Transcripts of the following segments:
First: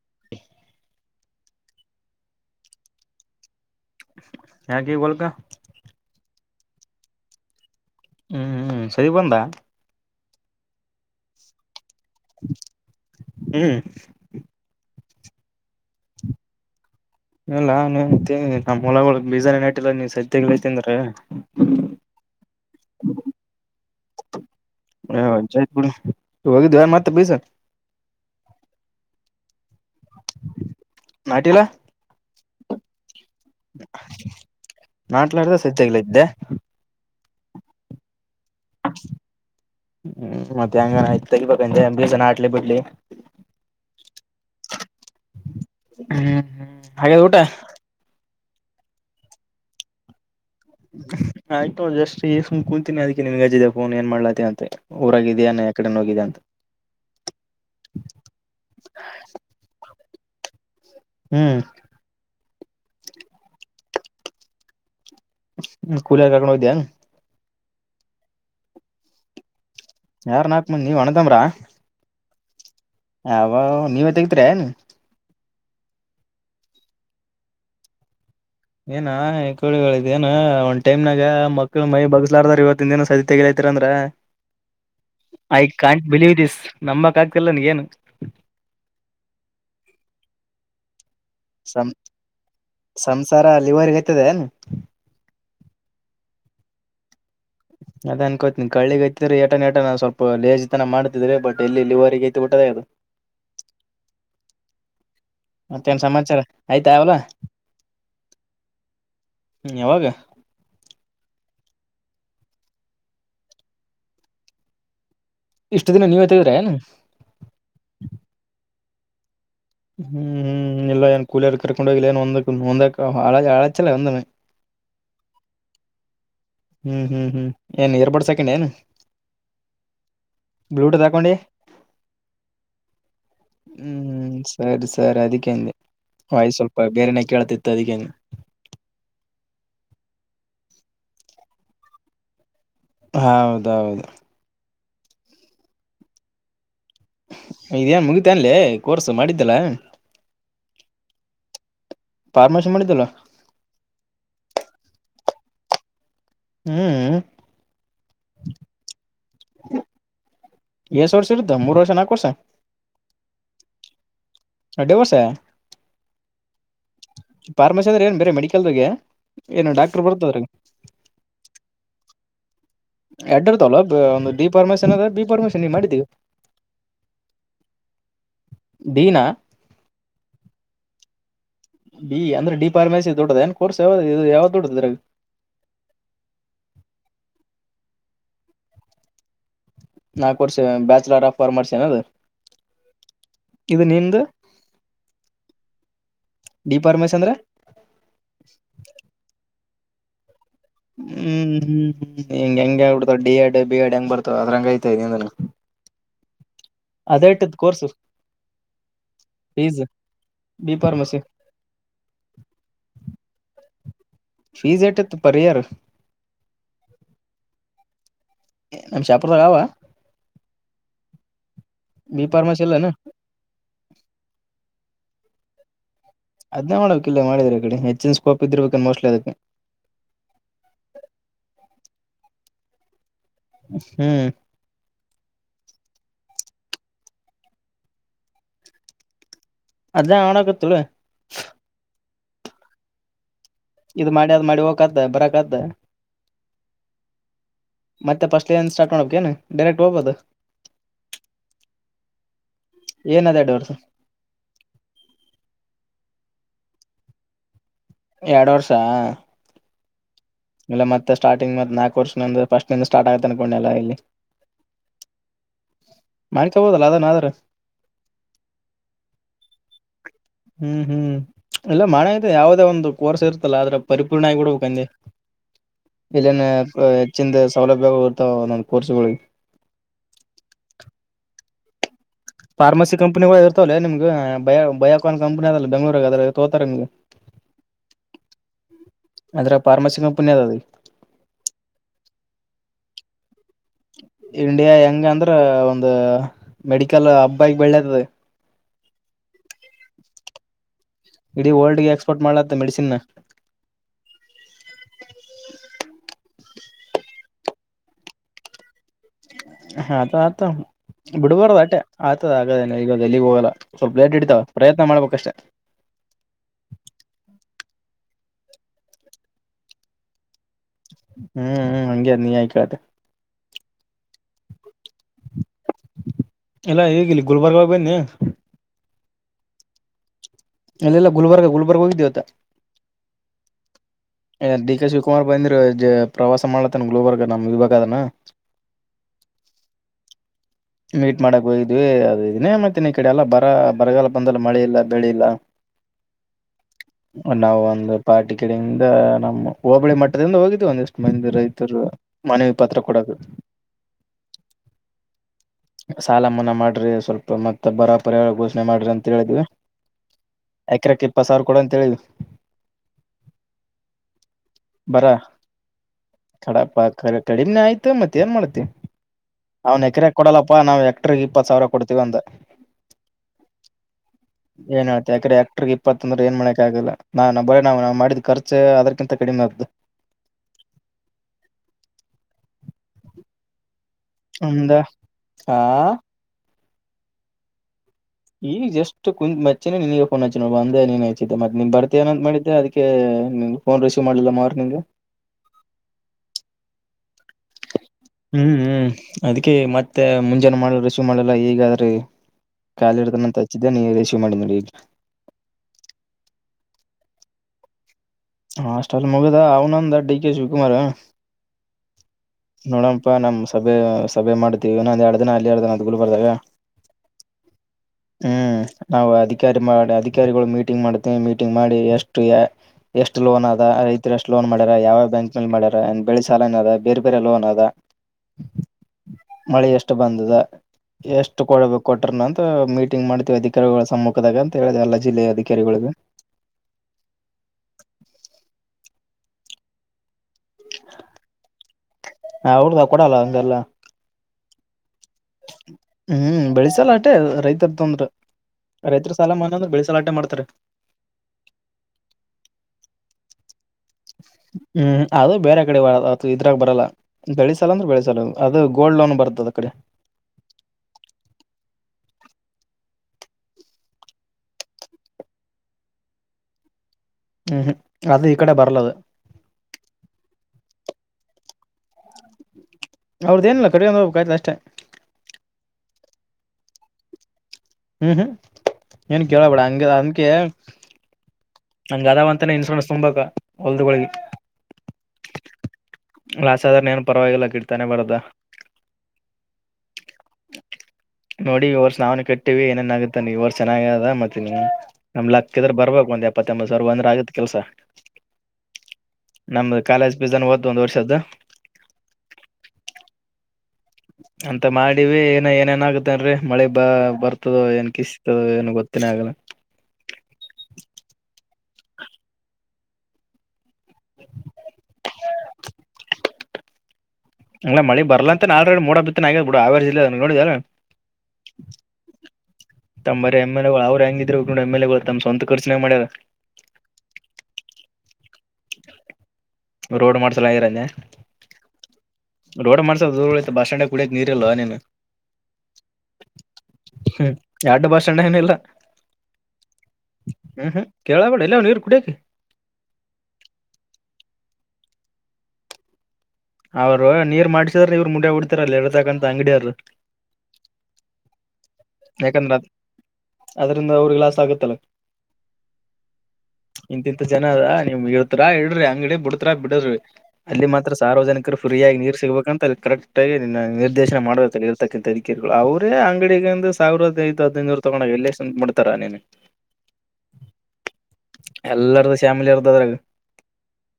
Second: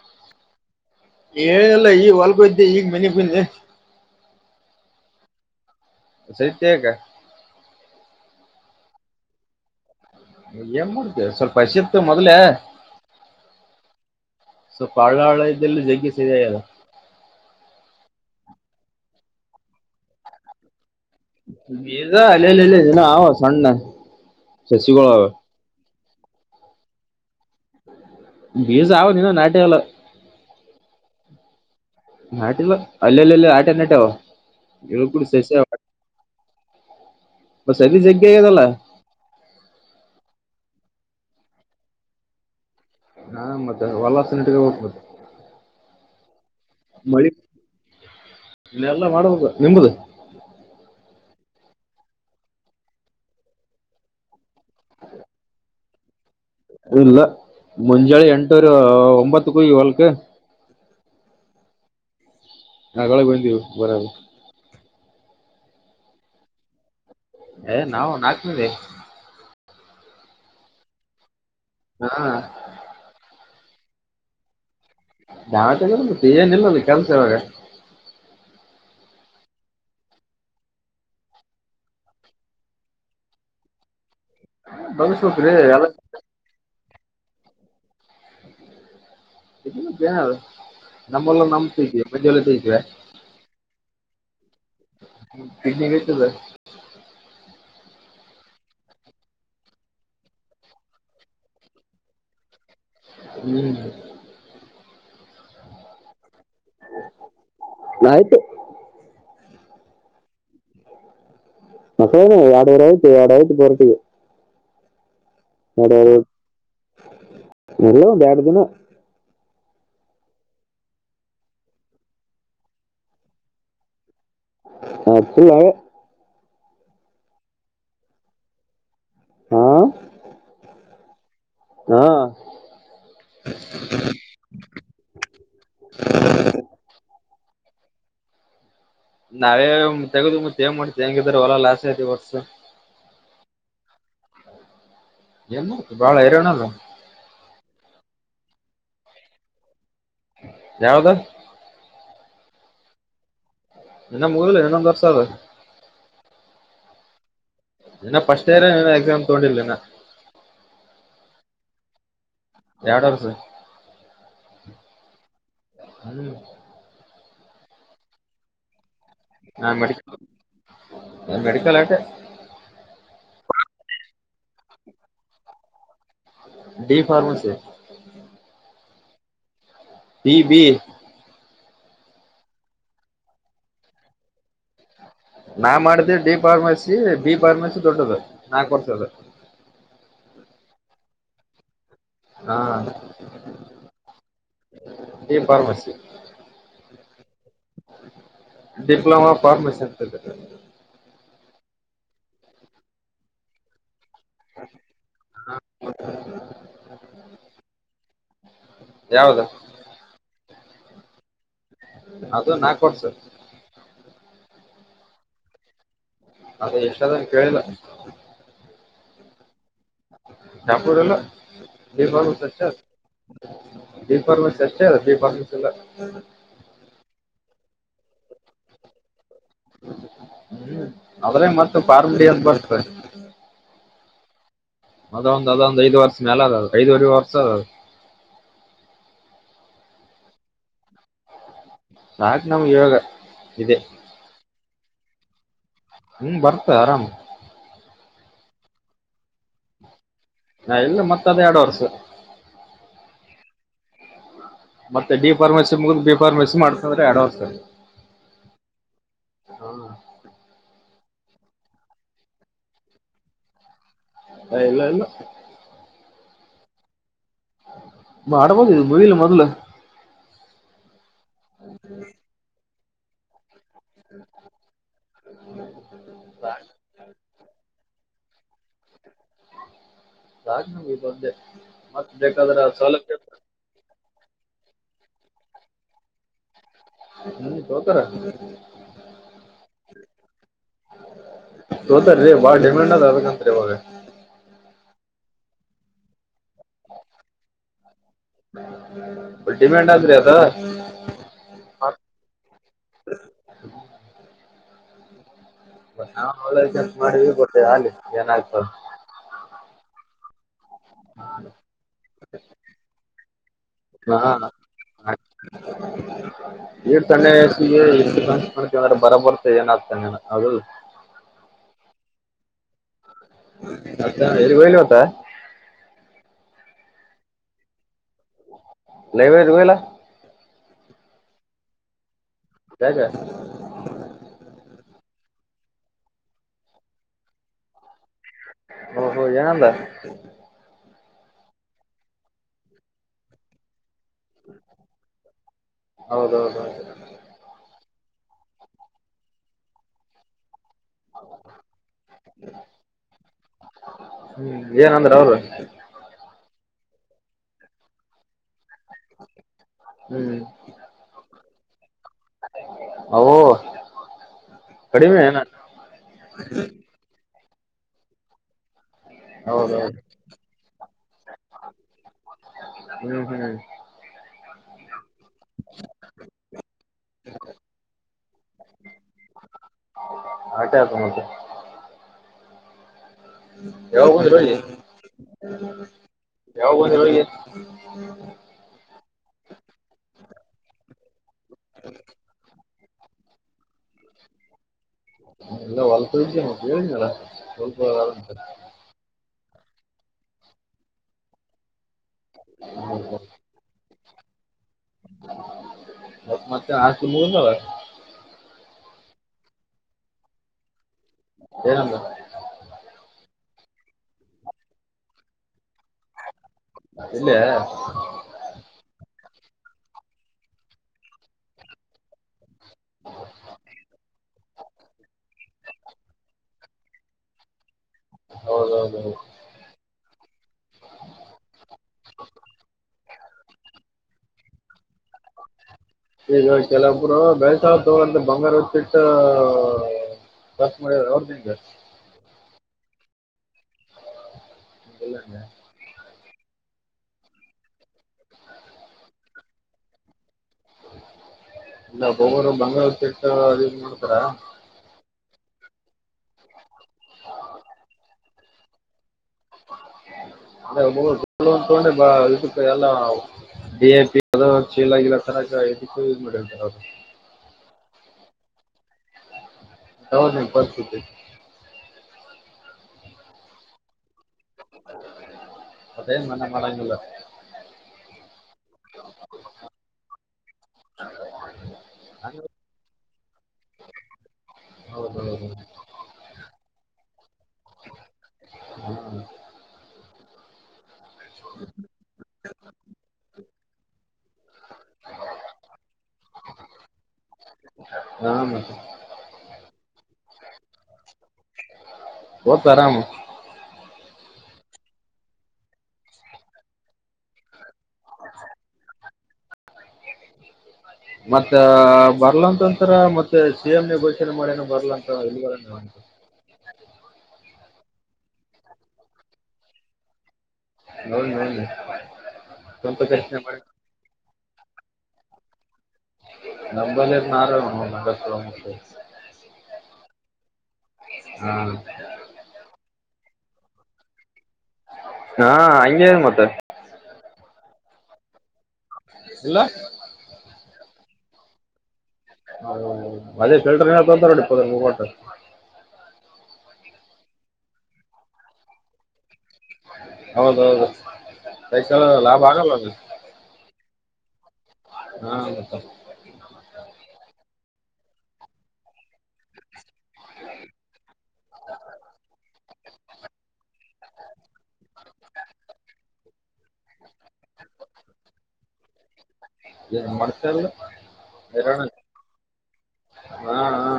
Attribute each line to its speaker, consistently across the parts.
Speaker 1: ಹ [unintelligible]
Speaker 2: ಏನಲ್ಲ ಈಗ ಹೊಲ್ಗೊಯ್ದೆ ಈಗ ಮಿನಿಗ್ ಮಿಂದೆ
Speaker 1: ಯಾಕೆ ಹೊಲ್ಗ
Speaker 2: ಸರಿತೇಕ [unintelligible]
Speaker 1: ಹ್ಮ್ ಸರಿ ಬಂದ
Speaker 2: ಎಮ್ಮ ಸ್ವಲ್ಪಷತ್ ಮೊದಲ
Speaker 1: ಹ್ಮ್
Speaker 2: ಪಾಳಾಳದಲ್ಲಿ ಜಗ್ಗ ಸಲ್ಲ
Speaker 1: ಇಲ್ಲಾ ನೀ ನಮ್ಮ ಒಳಗೊಳಗ್ ಬೀಜ ನೇಟ್ಟಿಲ್ಲ ನೀನ್ ಸತ್ಯ್ಯಗ್ತನ್
Speaker 2: ವಿದಲ್ಲಲ್ಲಲ್ಲನ [unintelligible] ಅವೋ ಸಣ್ಣ ಸಸಿಗಳು ಅವ
Speaker 1: ಹಂಚಾಯತ್ ಹ ದವಾರ ಮತ ಬಸ [unintelligible]
Speaker 2: ಭೇಜ ಅವ [unintelligible] ನೀ ನ ನಾಟ್ಯವಾಲ್ಲ
Speaker 1: ನಾಟಿಲ್ಲ
Speaker 2: ಆಟಲ್ವಾ ಅಲ್ಲೆ ಅಲ್ಲಲ್ಲ ಆಟ [unintelligible] ನಟಾವ ಕೂಡ ಸಷ
Speaker 1: ನಾಟ್ಲಾರ್ದ
Speaker 2: [unintelligible]
Speaker 1: ಸಜ್ಜಾಗ್ಲೈತಿದ್ದೆ
Speaker 2: ಬಸ್ ಅಲ್ಲಿ [unintelligible]
Speaker 1: ಹ್ಮ್ ಮತ್ತೆ ಅಂಗ ಆಯ್ತನ ತಾಗಿಬೇಕ ಹಿಂದೆ [unintelligible] ಆಲೆ ಬಿಡ್ಲಿ
Speaker 2: ಹಾ ಮತ್ತೆ ಹೊಲ್ಲಸ್ ನಿಟ್ಬೇಕು
Speaker 1: ಹ್ಮ್ ಹ್ಮ್ ಹಾಗೆದು ಊಟ
Speaker 2: ಇಲ್ಲ ಎಲ್ಲಾ ಮಾಡಬೇಕ ನಿಂಬ್ದು
Speaker 1: ಆಯ್ತು ನ ಜಸ್ಟ್ ಈ ಸುಮ್ ಕೂತೀನಿ ಅದಕ್ಕೆ ನ ನಿನ್ಗಜಿದೆ ಫೋನ್ ಏನ್ ಮಾಡ್ಲಾತಿ ಅಂತೆ. ಊರಾಗಿದೆಯಾನ ಯಕಡೆ ನ ಹೋಗಿದ ಅಂತ.
Speaker 2: ಇಲ್ಲ ಮುಂಜಳೆ ಎಂಟೂರು ಒಂಬತ್ತಕ್ಕೂ ಎಳ್ಕೆ
Speaker 1: ಹ್ಮ್
Speaker 2: ಹಾಳಗೆ ಬಂದಿವ್ ಮನೆಗೆ
Speaker 1: ಕೂಲಿಗೆ ಕರ್ಕೊಂಡ್ ಹೋಗಿದೆನ್ನು
Speaker 2: ಏ ನಾವು ನಾಕ ಮಂದಿ
Speaker 1: ಯಾರ್ ನಾಕು ಮಂದಿ ನೀವ್ ಅಣ್ತಮ್ಮರ
Speaker 2: ಹ್ಮ್
Speaker 1: ಅವ ಆವ ನಿವೆ ತೆಗಿತಿರೆನ್
Speaker 2: ನಾವ ತೆಗೆವಿಟ್ವಿ ಮತ್ತೆ ಏನ ಇಲ್ಲಲ್ಲಿ ಕೆಲ್ಸ ಇವಾಗ
Speaker 1: ಏನ ಕಳ ಹೇಳಿದ್ ಏನ್ ಒಂದ ಟಮ್ನಾಗ ಮಕ್ಳು ಮೈ ಬಗ್ಸ್ಲಾರ್ದ ಇವತ್ತಿನ ದಿನ ಸದ ತೆಗಿಲೈತಿ ದ್ರ
Speaker 2: ಬಗ್ಸ್ಬೇಕ್ರೀ
Speaker 1: ಐ
Speaker 2: ಎಲ್ಲ
Speaker 1: ಕ್ಯಾಂಟ್ ಬಿಲೀವ್ ದಿಸ್ ನಂಬಕ್ ಆಗ್ತಿಲ್ಲ ನೀ ಏನು
Speaker 2: ಏನದ ನಮ್ಮಲ್ಲ ನಮ್
Speaker 1: ಸಂ
Speaker 2: ತೆಗ್ವಿ ಮಂದಿಲ್ಲ ತೆಗಿತೀವಿ
Speaker 1: ಸಂಸಾರ ಲಿವರ್ಗೆಯ್ತದನು
Speaker 2: ಕಿಡ್ನಿ ಗತ್ತದ
Speaker 1: ಅದ ಅನ್ಕೋತ ಕಳ್ಳಿಗ್ ಐತಿದ್ರ ಏಟಾ ಏಟ ಸ್ವಲ್ಪ ಲೇಜ್ ತನ ಮಾಡ್ತಿದ್ರೆ ಬಟ್ ಎಲ್ಲಿ ಇಲ್ಲಿವರೆರಿಗೆ ಗೈತ್ ಊಟ ಅದೇ [unintelligible]
Speaker 2: ಹ್ಮ್
Speaker 1: ಮತ್ತೇನ್ ಸಮಾಚಾರ ಆಯ್ತಾ ಅವಲ್ಲ
Speaker 2: ನಾಯ್ತು
Speaker 1: ಹ್ಮ್ ಯಾವಾಗ
Speaker 2: [unintelligible]
Speaker 1: ಇಷ್ಟು ದಿನ ನೀವೇ ತೆಗದ್ರ ಏನ್
Speaker 2: [inaudible]
Speaker 1: ಹ್ಮ್ ಹ್ಮ್ ಇಲ್ಲ ನ್ ಕೂಲಿಯ ಅಕರಕ್ಕೊಂಡ ಹೋಗಲ್ಲ ಒಂದಂದ ಅ ಅಳಚಲ್ಲ ಒಂದನ
Speaker 2: [unintelligible]
Speaker 1: ಹ್ಮ್ ಹ್ಮ್ ಹ್ಮ್ ಏನ್ ಇರ್ಬಡ್ಸಕಂಡ ಏನು
Speaker 2: ಹಾ
Speaker 1: ಬ್ಲೂಟೂತ್ ಹಾಕ್ಕೊಂಡಿ
Speaker 2: ಹಾ
Speaker 1: ಹ್ಮ್ ಸರಿ ಸರಿ ಅದಕ್ಕೆಂಡೆ ವಾಯ್ಸ್ ಸ್ವಲ್ಪ ಬೇರೆನ ಕೇಳ್ತಿತ್ತು ಅದಕ್ಕೇನೆ
Speaker 2: ನಾವೇ ತೆಗದು ಮತ್ತ ಏನ್ ಮಾಡ್ತ ಹೆಂಗಿದ್ರ ಹೊಲ ಲಾಸ್ ಐತಿ ವರ್ಷ
Speaker 1: ಹ ಹೌದೌದು
Speaker 2: ಏನ್ಯ್ತು ಬಾಳ ಹರ್ಯೋಣಲ್
Speaker 1: ಇದೇನ್ ಮುಗಿತ ಅಲ್ಲಿ ಕೋರ್ಸ್ ಮಾಡಿದ್ದಲ್ಲ
Speaker 2: ಯಾವಾವದು
Speaker 1: ಪಫಾರ್ಮರ್ಶಿ ಮಾಡಿದ್ದಲ್ಲ
Speaker 2: ಇನ ಮುಗಲ್ಲ ಇನ ಒಂದ್ ವರ್ಸ ಇದೆ
Speaker 1: ಹ್ಮ್
Speaker 2: ತಗೊಂಡಿಲ್ಲನಾ
Speaker 1: ಎಷ್ಟ ವರ್ಷ ಇರುದ ಮೂರ್ ವರ್ಷ ನಾಕ ವರ್ಷ
Speaker 2: ಎಡು ವರ್ಸ
Speaker 1: ಹ ವೋಸ ಫಾರ್ಮಸಿ ಅಂದ್ರೆ ಏನ್ ಬೇರೆ ಮೆಡಿಕಲ್ದಗೆ
Speaker 2: ಹಾ ಮೆಡಿಕಲ್ ಮೆಡಿಕಲ್ ಆಟೆ
Speaker 1: ಎಡರ್ತಲ್ವಾ ಒಂದು ಡಿ ಪರ್ಮಿಷನ್ ಅದ ಬಿ ಪರ್ಮಿಷನ್ ನೀವು ಮಾಡಿದ್ದೀವಿ
Speaker 2: ಡಿಫಾರ್ಮಾಸ
Speaker 1: ಡಿನಾ
Speaker 2: ಬೀ ಬೀ
Speaker 1: ಬಿ ಅಂದ್ರೆ ಡಿ ಫ್ಮಸಿ ದೊಡ್ಡದ ಏನ್ ಕೋರ್ಸ್ ಯಾವ್ದದು ಯಾವ್ದ ದೊಡದ ಇದ್ರಾಗ
Speaker 2: ನಾ ಮಾಡಿದ ಡಿ ಫಾರ್ಮಸಿ ಬಿ ಫಾರ್ಮಸಿ ದೊಡ್ಡದು ನಾ ಕೊಡ್ತದೆ
Speaker 1: ನಾಕೋರ್ಸ ಬ್ಯಾಚುಲರ್ ಆಫ್ ಕ್ಮರ್ಸ್ ಏನದು
Speaker 2: ಹಾ
Speaker 1: ಇದು ನಿಂದು
Speaker 2: ಪರ್ವಸಿ
Speaker 1: ಪರಮ ಅಂದ್ರ
Speaker 2: ಡಿಪ್ಲಮಾ ಪಾರ್ ಮಸತ
Speaker 1: ಹ್ಮ್ ಹ್ಮ್ ಹ್ಮ್ ಹಂಗೆ ಹೆಂಗ ಆಗ ಬಿಡ್ತ ಡಿ ಎಡ್ ಬಿ ಎಡ್ ಹೆಂಗ್ ಬರ್ತ ಅದ್ರಂಗ ಐ್ತಾ ಇದ ಅಂದನ್ನು ಅದೇಟದ ಕೋರ್ಸು
Speaker 2: ಯಾವ್ದ
Speaker 1: ಪೀಸ್ ಬಿಫಾರ್ಮಾಸಿ
Speaker 2: ಅದು ನಾಕ್ ವರ್ಷ
Speaker 1: ಫೀಸ್ೇಟ್ತ್ ಪರಿಯರ್
Speaker 2: ಅದ ಎಷ್ಟಾದ್ರೂ ಕೇಳಿಲ್ಲ
Speaker 1: ನಮ್ಮ ಚಾಪರ್ದ ಕಾವ
Speaker 2: ಕಾಪಡಲ್ಲ ದ
Speaker 1: ಬಿ
Speaker 2: ದ
Speaker 1: ಫಾರ್ಮಸಿ
Speaker 2: ದೆ
Speaker 1: ಇಲ್ಲನ
Speaker 2: ಡಿ ಫರ್ಮರ್ಸಿ ಅಲ್ಲ
Speaker 1: ಅದ್ೇ ಮಾಡ್ಬೇಕಕ್ಿಲ್ಲ ಮಾಡಿದ್ರ ಕಡೆ ಹೆಚ್ಚಿನ ಸ್ಕೋಪ್ ಇದಿರ್ಬೇಕ ಮೋಸ್ಟ್ಲಿ ಅದಕ್ಕೆ
Speaker 2: ಹ್ಮ್ ಆದ್ರೆ ಮತ್ತ ಪಾರದ ಬರ್ತಾರೆ
Speaker 1: ಹ್ಮ್
Speaker 2: ಅದ ಒಂದ್ ಅದ ಒಂದ್ ಐದ್ ವರ್ಷ ಮೇಾಲ ಅದ ಐದುವರೆ ವರ್ಷ ಅದದ
Speaker 1: ಅದೇ ಅವನ ಕ ತಳು
Speaker 2: ಸಾಕ ನವು ಇವಾಗ ಇದೆ
Speaker 1: ಇದು ಮಾಡಿ ಅದ್ ಮಾಡಿ ಹೋಗಕ್ದ ಬರಕ್ದ
Speaker 2: ಹ್ಮ್ ಬರ್ತ ಆರಾಮ
Speaker 1: ಮತ್ತೆ ಫಸ್ಟ್ ಏನ್ ಸ್ಟಾರ್ಟ್ ಮಾಡ ಏ ಡೈರೆಕ್ಟ್ ಹೋಗಬೋದು
Speaker 2: ನಾ ಇಲ್ಲ ಮತ್ತ ಅದ್ ಎರಡು ವರ್ಷ
Speaker 1: ಏನದ ಎರಡು ವರ್ಷ
Speaker 2: ಮತ್ತೆ ಡಿ ಫಾರ್ಮಸಿ ಮುಗ ಬಿ ಫಾರ್ಮಸಿ ಮಾಡ್ಸಂದ್ರೆ ಅಡ್ವಾನ್ಸ್
Speaker 1: ಎರಡು ವರ್ಷ ಇಲ್ಲ ಮತ್ತೆ ಸಾರ್ಟಿಂಗ್ ಮತ್ ನಾಲ್ಕ್ ವರ್ಷ ಸ್ಟ್ ಸ್ಟ್ ಆಗತ್ ಅನ್ಕೊಂಡ ಎಲ್ಲ ಇಲ್ಲಿ
Speaker 2: ಹ ಎಲ್ಲ ಎಲ್ಲ
Speaker 1: ಮಾಡ ತ ಹೋದಲ್ಲ ಅದನ್ ಅದ್ರ
Speaker 2: ಅಡಬದು ಇದು ಮಯಿಲು ಮ
Speaker 1: ಹ್ಮ್ ಹ್ಮ್ ಎಲ್ಲ ಮಾಡತೆ ಯಾಾವದೇ ಒಂದು ಲ್ಲ ಆದ್ರ ಪರಿಪೂರ್ಣ ಆ ಕಡಬೇಕಂದೆ ಇನ ಹೆಚ್ಚಂದ ಸೌಲಭ್ಯ ನ ಕೋರ್ಸಗಳಿ
Speaker 2: ರಾಗ ನಮಂಗ ಇದುದ್ದೆ
Speaker 1: ಫಾರ್ಮಸಿ ಕಂಪನಿೂಡ ಇರ್ತವಲ್ಲೆ ನಿಮ್ಗ ಬಯ ಬಯೋಕಾನ್ಂನಿ ಅದಲ್ಲ ಬೆಂಗಳೂರಿಗೆ ಅದ್ರೆ ತೋತಾರೆ ನಿಮ್ಗೆ
Speaker 2: ಹ್ಮ್ ತೂತರ
Speaker 1: ಅದ್ರ ಫಾರ್ಮಸಿ ಕಂಪನಿ ಅದ
Speaker 2: ತೋತರಿ ಬಾಳ ಡಿಮಂಡ ಅದು
Speaker 1: ಇಂಡಿಯಾ ಹೆಂಗ ಅಂದ್ರ ಒಂದು ಮೆಡಿಕಲ್ ಹಬ್ಬ ಬೆಳ್ಳತದ
Speaker 2: ಡಿಮ್ಯಾಂಡ್ ಆದ್ರಿ ಅದ
Speaker 1: ಇಡೀ ವರ್ಲ್ಡ್ಗೆ ಎಕ್ಸ್ಪೋರ್ಟ್ ಮಾಡ್ಲತ್ತ ಮೆಡಿಸಿನ್
Speaker 2: ನಾವು ಕೆಸ ಮಾಡ ಕೊಟ್ಟೇ ಅಲ್ಲಿ ಏನಾಗ್ತ
Speaker 1: ಹಾ ಆತ ಬಿಡ್ಬಾರ್ದ ಅಟ್ಟೆ ಆಗ್ತದ ಆಗದೇ ಈಗ ಎಲ್ಲಿಗ್ ಹೋಗಲ್ಲ ಸ್ವಲ್ಪ ಬ್ಲೇಟ್ ಇಡಿತತಾವ ಪ್ರಯತ್ನ ಮಾಡ್ಬೇಕಷ್ಟೆ
Speaker 2: ಯೇಟತ ಅನ್ಯಾಗ್ ಐತ ಲೇ ದ್ರೆ ಬರ ಬರ್ ಏನ್ ಆಗ್ತದೆ ಅ
Speaker 1: ಹ್ಮ್ ಹ್ಮ್ ಹಂಗಗೆ ನೀಯಾಯತ
Speaker 2: ಲ್ಲಿಲಿ ಗತ್ತ
Speaker 1: ಎಲ್ಲಾ ಹೇಗಿಲ್ಲ ಗುಲ್ಬರ್ಗಾಗ ಬನ್ನಿ
Speaker 2: ಲೈಬ್ರರಿ ಲ್ಲಾ
Speaker 1: ಅಲ್ಲೆಲ್ಲ ಗುಲ್ಬರ್ಗ ಗುಲ್ಬರ್ಗ ಹೋಗಿದ್ದೇವತ್ತ
Speaker 2: ಯಾಕೆ
Speaker 1: ಎ ಡಿಕ ಶಿವ ಕುಮಾರ್ ಬ ಪ್ರವಾಸ ಮಾಡಲತ್ತನ ಗ್ಲೋಬರ್ಗ ನಮ್ ಇ ಅದನ
Speaker 2: ಹೊ ಹ ಯನಂದ
Speaker 1: ಮೀಟ್ ಮಾಡಕ್ ಹಯ್ದ್ ಅದ ಇದಿನೇ ಮತ್ತೆನ ಈ ಕಡೆ ಎಲ್ಲ ಬರ ಬರಗಲ್ಲ ಬಂದ ಮಳೆ ಇಲ್ಲ ಬೆಳಿ ಇಲ್ಲ
Speaker 2: ಹೌದೌದು
Speaker 1: ನಾವು ಒಂದು ಪಟಿ ಕಡೆಯಿಂದ ನಮ್ಮ್ ಹೋಬಳಿ ಮಟ್ಟದಿಂದ ಹೋಗ ಇ ಒಂದಿಷ್ಟು ಮಂದಿ ರೈತರು ಮನವಿ ಪಾತ್ರ ಕೊಡಬೇಕ
Speaker 2: ಹ್ಮ್ ಏನಂದ್ರ ಅವ್ರು
Speaker 1: ಸಾಲ ಮನ್ನಾ ಮಾಡ್ರಿ ಸ್ವಲ್ಪ ಮತ್ತೆ ಬರಾಬರಿಗೋ ಮಾಡ್ರಿ ಅಂತ ಹೇಳಿದ್ವಿ ಎಕ್ರಕ್ ಇಪ್ಪ ಸಾವಿರ ಕೊಡ ಅಂತ ಹೇಳಿದ್ವಿ
Speaker 2: ಹ
Speaker 1: ಬರಾ ಕಡಪಕ ಕಡಿಮೆ ಆಯ್ತ ಮತ್ತೆ ಏನ್ ಮಾಡ್ತಿ ಅವ್ನ್
Speaker 2: ಹೌದೌದು
Speaker 1: ಎಕರೆ ಕೊಡಲ್ಲಪ್ಪಾ ನಾವ್ ಎಕ್ಟ್ರ ಇಪ್ಪತ್ ಸಾವಿರ ಕೊಡ್ತೀವಿ ಅಂತ
Speaker 2: ಹ್ಮ್ ಹ್ಮ್
Speaker 1: ಏನ್ ಯಾಕಡೆ ಎಕ್ಟ್ರ ಇಪ್ಪತ್ತ ಅಂದ್ರೆ ಏನ್ ಮಾಡಕ್ ಆಗಲ್ಲ ನಾ ಬರೇ ನಾವು ಮಾಡಿದ ರ್ಚೆ ಅದಕ್ಕಿಂತ ಕಡಿಮೆದ್ದು
Speaker 2: ಆಟ ಆತ ನೋತ ಹ್ಮ
Speaker 1: ಅಂದ ಹಾ
Speaker 2: ಯಾವವಿಗೆ
Speaker 1: ಈಗ ಜಸ್ಟ್ ಕುಂತ್ ಮಚ್ಚೆನೆ ನಿನ ಫೋನ್ ಹಚ್ಚಿ ನೋ ಬಂದೆ ನೀನ್ ಹಚ್ಚಿದ್ದೆತ್ತ ನೀನ್ ಬರ್ತ ಏನಂತ ಮಾಡಿದ್ದೆ ಅದಕ್ಕೆ ನಿಮ್ ಫೋನ್ ರಿಸೀವ್ ಮಾಡ್ಲಿಲ್ಲ ಮಾರ್ನಿಂಗ್
Speaker 2: ಏ
Speaker 1: ಹ್ಮ್ ಹ್ಮ್ ಅದ ಮತ್ತೆ ಮುಂಜಾನೆ ಮಾಡ ರೆಶ್ ಮಾಡಲ್ಲ ಈಗಾದ್ರೆ ಕಾಲಿರ್ತಂತ ಹಚ್ಚಿದ್ದೇ ನೀ ಮಾಡಿದ ನಡಿ ಈಗ
Speaker 2: ಮ ಮ ಹಕು ನ ನವ
Speaker 1: ಹಾಸ್ಟಲ್ ಮುಗದ ಅವನಂದ ಡಿ ಕೆ ಶಿವಕುಮಾರ್
Speaker 2: ಏನಂದ
Speaker 1: ನೋಡಪ್ಪ ನಮ್ಮ ಸಭೆ ಸೆ ಮಾಡತೀವಿ ನೊಂದ ಎರಡು ದಿನ ಅಲ್ಲಿ ಎರಡು ದಿನ ಅದ್ ಗು ಬರ್ದಾಗ
Speaker 2: ಇಲ್ಲಯಾ
Speaker 1: ನಾವು ಅಧಿಕಾರಿ ಮಾಡಿ ಅಧಿಕಾರಿಗಳು ಮೀಟಿಂಗ್ ಮಾಡ್ತೀ ಮೀಟಿಂಗ್ ಮಾಡಿ ಎಷ್ಟು ಲೋನ್ ಅದ ರೈತರು ಎಷ್ಟು ಲೋನ್ ಯಾವ ಬ್ಯಾಂಕ್ ಮಲ್ಲಿ ಮಾಡಾರ್ ಬೆಳೆಲನ್ ಅದ ಬೇರೆ ಬೇರೆ ಲೋನ್ ಅದ
Speaker 2: ಹೌದದು
Speaker 1: ಮಳೆ ಬಂದದ ಎಷ್ಟು ಕೊಡಬೇಕು ಕೊಟ್ರನ ಅಂತ ಮೀಟಿಂಗ್ ಮಾಡ್ತೀವಿ ಅಧಿಕಾರಿಗಳ ಸಮ್ಮುಖದಾಗಂತ ಅಂತ ಹೇಳಿದಲ್ಲ ಜಿಲ್ಲೆಯ ಅಧಿಕಾರಿಗಳಿಗೆ
Speaker 2: ಇದು ಕೆಲವೊಬ್ರು ಬೆಳ್ಸಾವ ತಗಂತ ಬಂಗಾರಟ್ಟ ಬಸ್ ಮೆ ಅವ ಬಗ
Speaker 1: ಅವರುದಾ ಕೂಡಲ್ಲ ಅಂಗ ಎಲ್ಲ
Speaker 2: ಇಲ್ಲ ಹಂಗೆ.
Speaker 1: ಹ್ಮ್ ಬೆಳ ಬೆಳಸಲಾಟೆ ರೈತರ ತೊಂದ್ರ ರೈತರ ಸಾಲ ಮಾಡ ಅಂದ್ರ ಬೆಳಸಲಾಟೆ ಮಾಡ್ತಾರೆ
Speaker 2: ಇಲ್ಲ ಒಬ್ಬರು ಬಂಗಾಳ ಸೆಟ್ಟ ಅ
Speaker 1: ಹ್ಮ್ ಅದು ಬೇರೆ ಕಡೆದು ಇದ್ರಾಗ ಬರಲ್ಲ ಬೆಳೆಸಾಲ ಅಂದ್ರೆ ಬೆಳೆಸಾಲದು ಅದು ಗೋಲ್ಡ್ ಲೋನ್ ಬರ್ತದೆ
Speaker 2: ಅ ಒಬ್ಬ ತೋಡೆ ಬ ಇ ಎಲ್ಲ ಡಿ ಐ ಪಿ ಅ ಚೀಲ್ ಆಗಿಲ್ಲ ತ ಮಾಡದು
Speaker 1: ಹ್ಮ್ ಹ್ಮ್ ಅದು ಈ ಕಡೆ ಬರ್ಲದು
Speaker 2: ಹೌ ನ ಬತ
Speaker 1: ಅವ್ರದ ಏನಲ್ಲ ಕಡಿಯಂದ ಹೋಗ್ಾಯ್ತು ಅಷ್ಟೇ
Speaker 2: ಅದೇ ನನ್ನೆ ಮಾಡಂಗಿಲ್ಲ
Speaker 1: ಹ್ಮ್ ಹ್ಮ ಏನಕ್ಕೆಲಪಡ ಅಂಗ ಅಂದಕ್ಕೆ ನಂಗ ಅದಾವ ಅಂತಾನೆ ಇನ್ಸೂಡೆನ್ಸ್ ತುಂಬಬೇಕ ಹೊಲ್ದಗಳಿಗೆ
Speaker 2: ಹೌದೌದು
Speaker 1: ಲಾಸ್ ಆದ್ರ ೇನು ಪರವಾಗಿಲ್ಲ ಕಿಡ್ತಾನೆ ಬರದ ನೋಡಿ ಅವರ ಸ್ನಾವನ ಕಟ್ಟ ಏನೇನ್ ಆಗುತ್ತೆ ನೀವ್ರ್ ಚೆನ್ನಾಗದ ಮತ್ತ ನೀವು ನಮ್ ಲಕ್ಕಕ್ ಇದ್ರ ಬರ್ಬೇಕು ಒಂದ ಎಪ್ಪತ್ತತ್ಂಬತ್ತು ಸಾವಿರ ಒಂದ್ರ ಆಗೆ ಕೆಲಸ
Speaker 2: ಹಾ
Speaker 1: ನಮ್ದ ಕಾಲೇಜ್ ಪಿಝಾನ್ ಹವತ್ತು ಒಂದ್ ವರ್ಷದ್ದು
Speaker 2: ಬತ ಆರಾಮ ಹ
Speaker 1: ಅಂತ ಮಾಡೀಿವ ಏನ ಏನ ಏನಾಗತ್ತನ್ರರಿ ಮಳೆ ಬ ಬರ್ತದೋ ಏನ್ ಕಿಸತದೋ ಏನ ಗೊತ್ತಿನೇ ಆಗಲ್ಲ
Speaker 2: ಹ ಮತ್ತ ಬರ್ಲಂತ ಅಂತರ ಮತ್ತೆ ಸಿಎಂ ಘೋಷಣೆ ಮಾಡೇನ ಬರ್ಲ ಅಂತ ಇಲ್ವ [inaudible]
Speaker 1: ಅಂಗಾ ಮಳಿ ಬರ್ಲ್ಲ ಅಂತ ನಾಡ್ೋಡ ಬಿ ಆಡ ಅವೇರ್ಜಿಲ್ಲ ನೋದ್ರ
Speaker 2: ನೋಡಿ ನೋಡಿ ಸ್ವಂತ
Speaker 1: ತಮ್ಮ ಬರ
Speaker 2: ಘೋಷಣೆ
Speaker 1: ಎಮ್
Speaker 2: ಮಾಡಿ
Speaker 1: ಎಲ್ ಗಳು ಅವ್ರು ಹೆಂಗಿದ್ರರು ಎ ಎಲ್ ಗಳು ತಮ್ಮ್ ಸ್ವಂತ ಕರ್ಸ
Speaker 2: ನಂಬಲರ್ ನಾರಣ ನಟ ಪ್ರಮುಖ್ಯ
Speaker 1: ರೋಡ್ ಮಾಡ್ಸಲ ಆಗರದೆ ರೋಡ್ ಮಾಡ್ಸ ದೂಳ ಬಸ್ ಸ್ಟ್ಯಾಂಡ್ ಕುಡಿಯ ನೀರು ಅವನೇನು
Speaker 2: ಹಾ ಹಂಗೆ ಮತ್ತೆ
Speaker 1: ಹ್ಮ ಯರಡು ಬಸ್್ಟ್ಯಾಂಡ ಏನ ಇಲ್ಲ
Speaker 2: ಇಲ್ಲ
Speaker 1: ಹ್ಮ್ ಹ್ಮ ಕೇಳ್ಬೇಡಲ್ಲ ನೀರು ಕುಡಿಯಕ್ಕೆ
Speaker 2: ಹ ಮೆ ಫಲ್್ಟರ್ ಇತಂತ ವಟ
Speaker 1: ಅವ್ರು ನೀರ್ ಮಾಡ್ಸಿದ್ರ ಇವ್ರು ಮುಡಿ ಉಡ್ತರಲ್ಲ ಇರರ್ತಕ್ಕಂತ ಅಂಗಡಿ
Speaker 2: ಹೌದೌದು ಕೈ ಲಾಭ ಆಗಲ್ಲದು
Speaker 1: ಅವ್ರಸ್ ಆಗುತ್ತಲ್ಲ ಇಂತಿಂತ ಜನ ನೀವ್ ಇತ್ರಾ ಇಡ್ರಿ ಅಂಗಡಿ ಬಿಡತರಾ ಬಿಡ್ರಿ ಅಲ್ಲಿ ಮಾತ್ರ ಸಾರ್ವಜನಿಕರು ಫ್ರೀಯಗಿ ನೀರ್ ಸಿಗ್ಬೇಕಂತ ಕರೆಕ್ಟ್ ಆಗಿನ್ನ ನಿರ್ದೇಶನ ಮಾಡ ಇರ್ತಕ್ಕಂಥ ತರಿಕರುಗಳು ಅವರೇ ಅಂಗಡಿಗಂದ್ರ ಸಾವಿರದಐದು ಹದೈನೂರು ತಗಳೋಗ ಎಲ್ಲ ಎ್ಡ್ತಾರ ನೀನು
Speaker 2: ಎ ನಂಬಡ್ ಸರ್
Speaker 1: ಎಲ್ಲಾರ್ದು ಫ್ಯಾಮಿಯ ಯರ್್ದ ಅದ್ರಾಗ
Speaker 2: ಹಾ ಹಾ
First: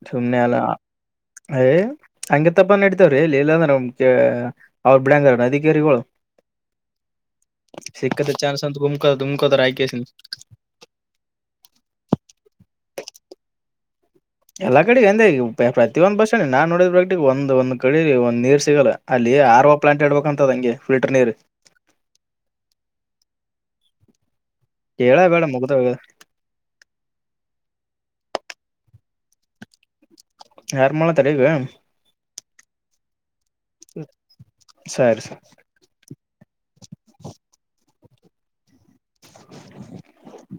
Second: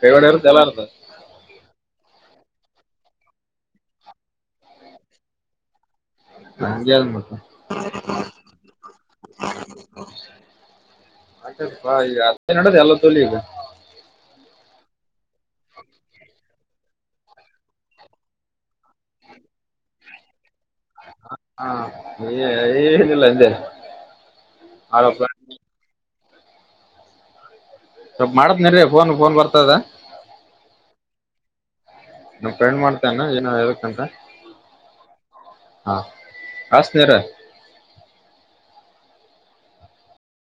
Speaker 2: ಕೈವಾಡ ಇರುತ್ತೆ
Speaker 1: ುಮನೆಲ್ಲ
Speaker 2: ಎಲ್ಲ ಇರುತ್ತೆ
Speaker 1: ಹ ಹಂಗ ತಪ್ಪ ನ ನಡತೇವ್ರೀ ಇಲ್ಲಿ ಇಲ್ಲಾಂದ್ರ ಅವ್ರು ಬಿಡಂಗಾರ ಅಧಿಕಾರಿಗಳು
Speaker 2: ಹಂಗೆ ಅದ್ ಮತ್ತೆ
Speaker 1: ಸಿಕ್ಕತ ಚಾನ ಸ ಉಮಕ ುಮಕತ ಆಯಕಸ
Speaker 2: ಅಪಾ ಈ ಅದೇ ನದು ಎಲ್ಲ ತಳಿಗ
Speaker 1: ಎಲ್ಲಾ ಕಡೆಗೆ ಎಂದ ಈ ಪ್ರತೊಂದ್ ಬಸ್ಷಣ ನಾ ನೋಡಿದ ಒಂದ್ ಒಂದ್ ಕಡೆ ಒಂದ್ ನೀರ್ ಸಿಗಲ್ಲ ಅಲ್ಲಿ ಆರ ಪ್ಲಾಂಟ್ ಇಡ್ಬೇಕಂತದಂಗೆ ಫಿಲ್ಟರ್ ನೀರ್
Speaker 2: ಹಾ ಏ- ಏನಿಲ್ಲ ಹಿಂದೆ
Speaker 1: ಕೇಳ ಬೇಡ ಮುಗ್ದವ
Speaker 2: ಸ್ವ ಮಾಡತ್ ನೀನ್ೀ ಫೋನ್ ಫೋನ್ ಬರ್ತದ
Speaker 1: ಯಾರ್ ಮಾಡತಾರ ಈಗ
Speaker 2: ನನ್ ಫ್ರೆಂಡ್ ಮಾಡ್ತೇನ ಏನ ಹೇಳ್ಬೇಕಂತ
Speaker 1: ಸರಿ ಸರಿ.
Speaker 2: ಹಾ ಹಷ್ಟತರ
Speaker 1: [inaudible]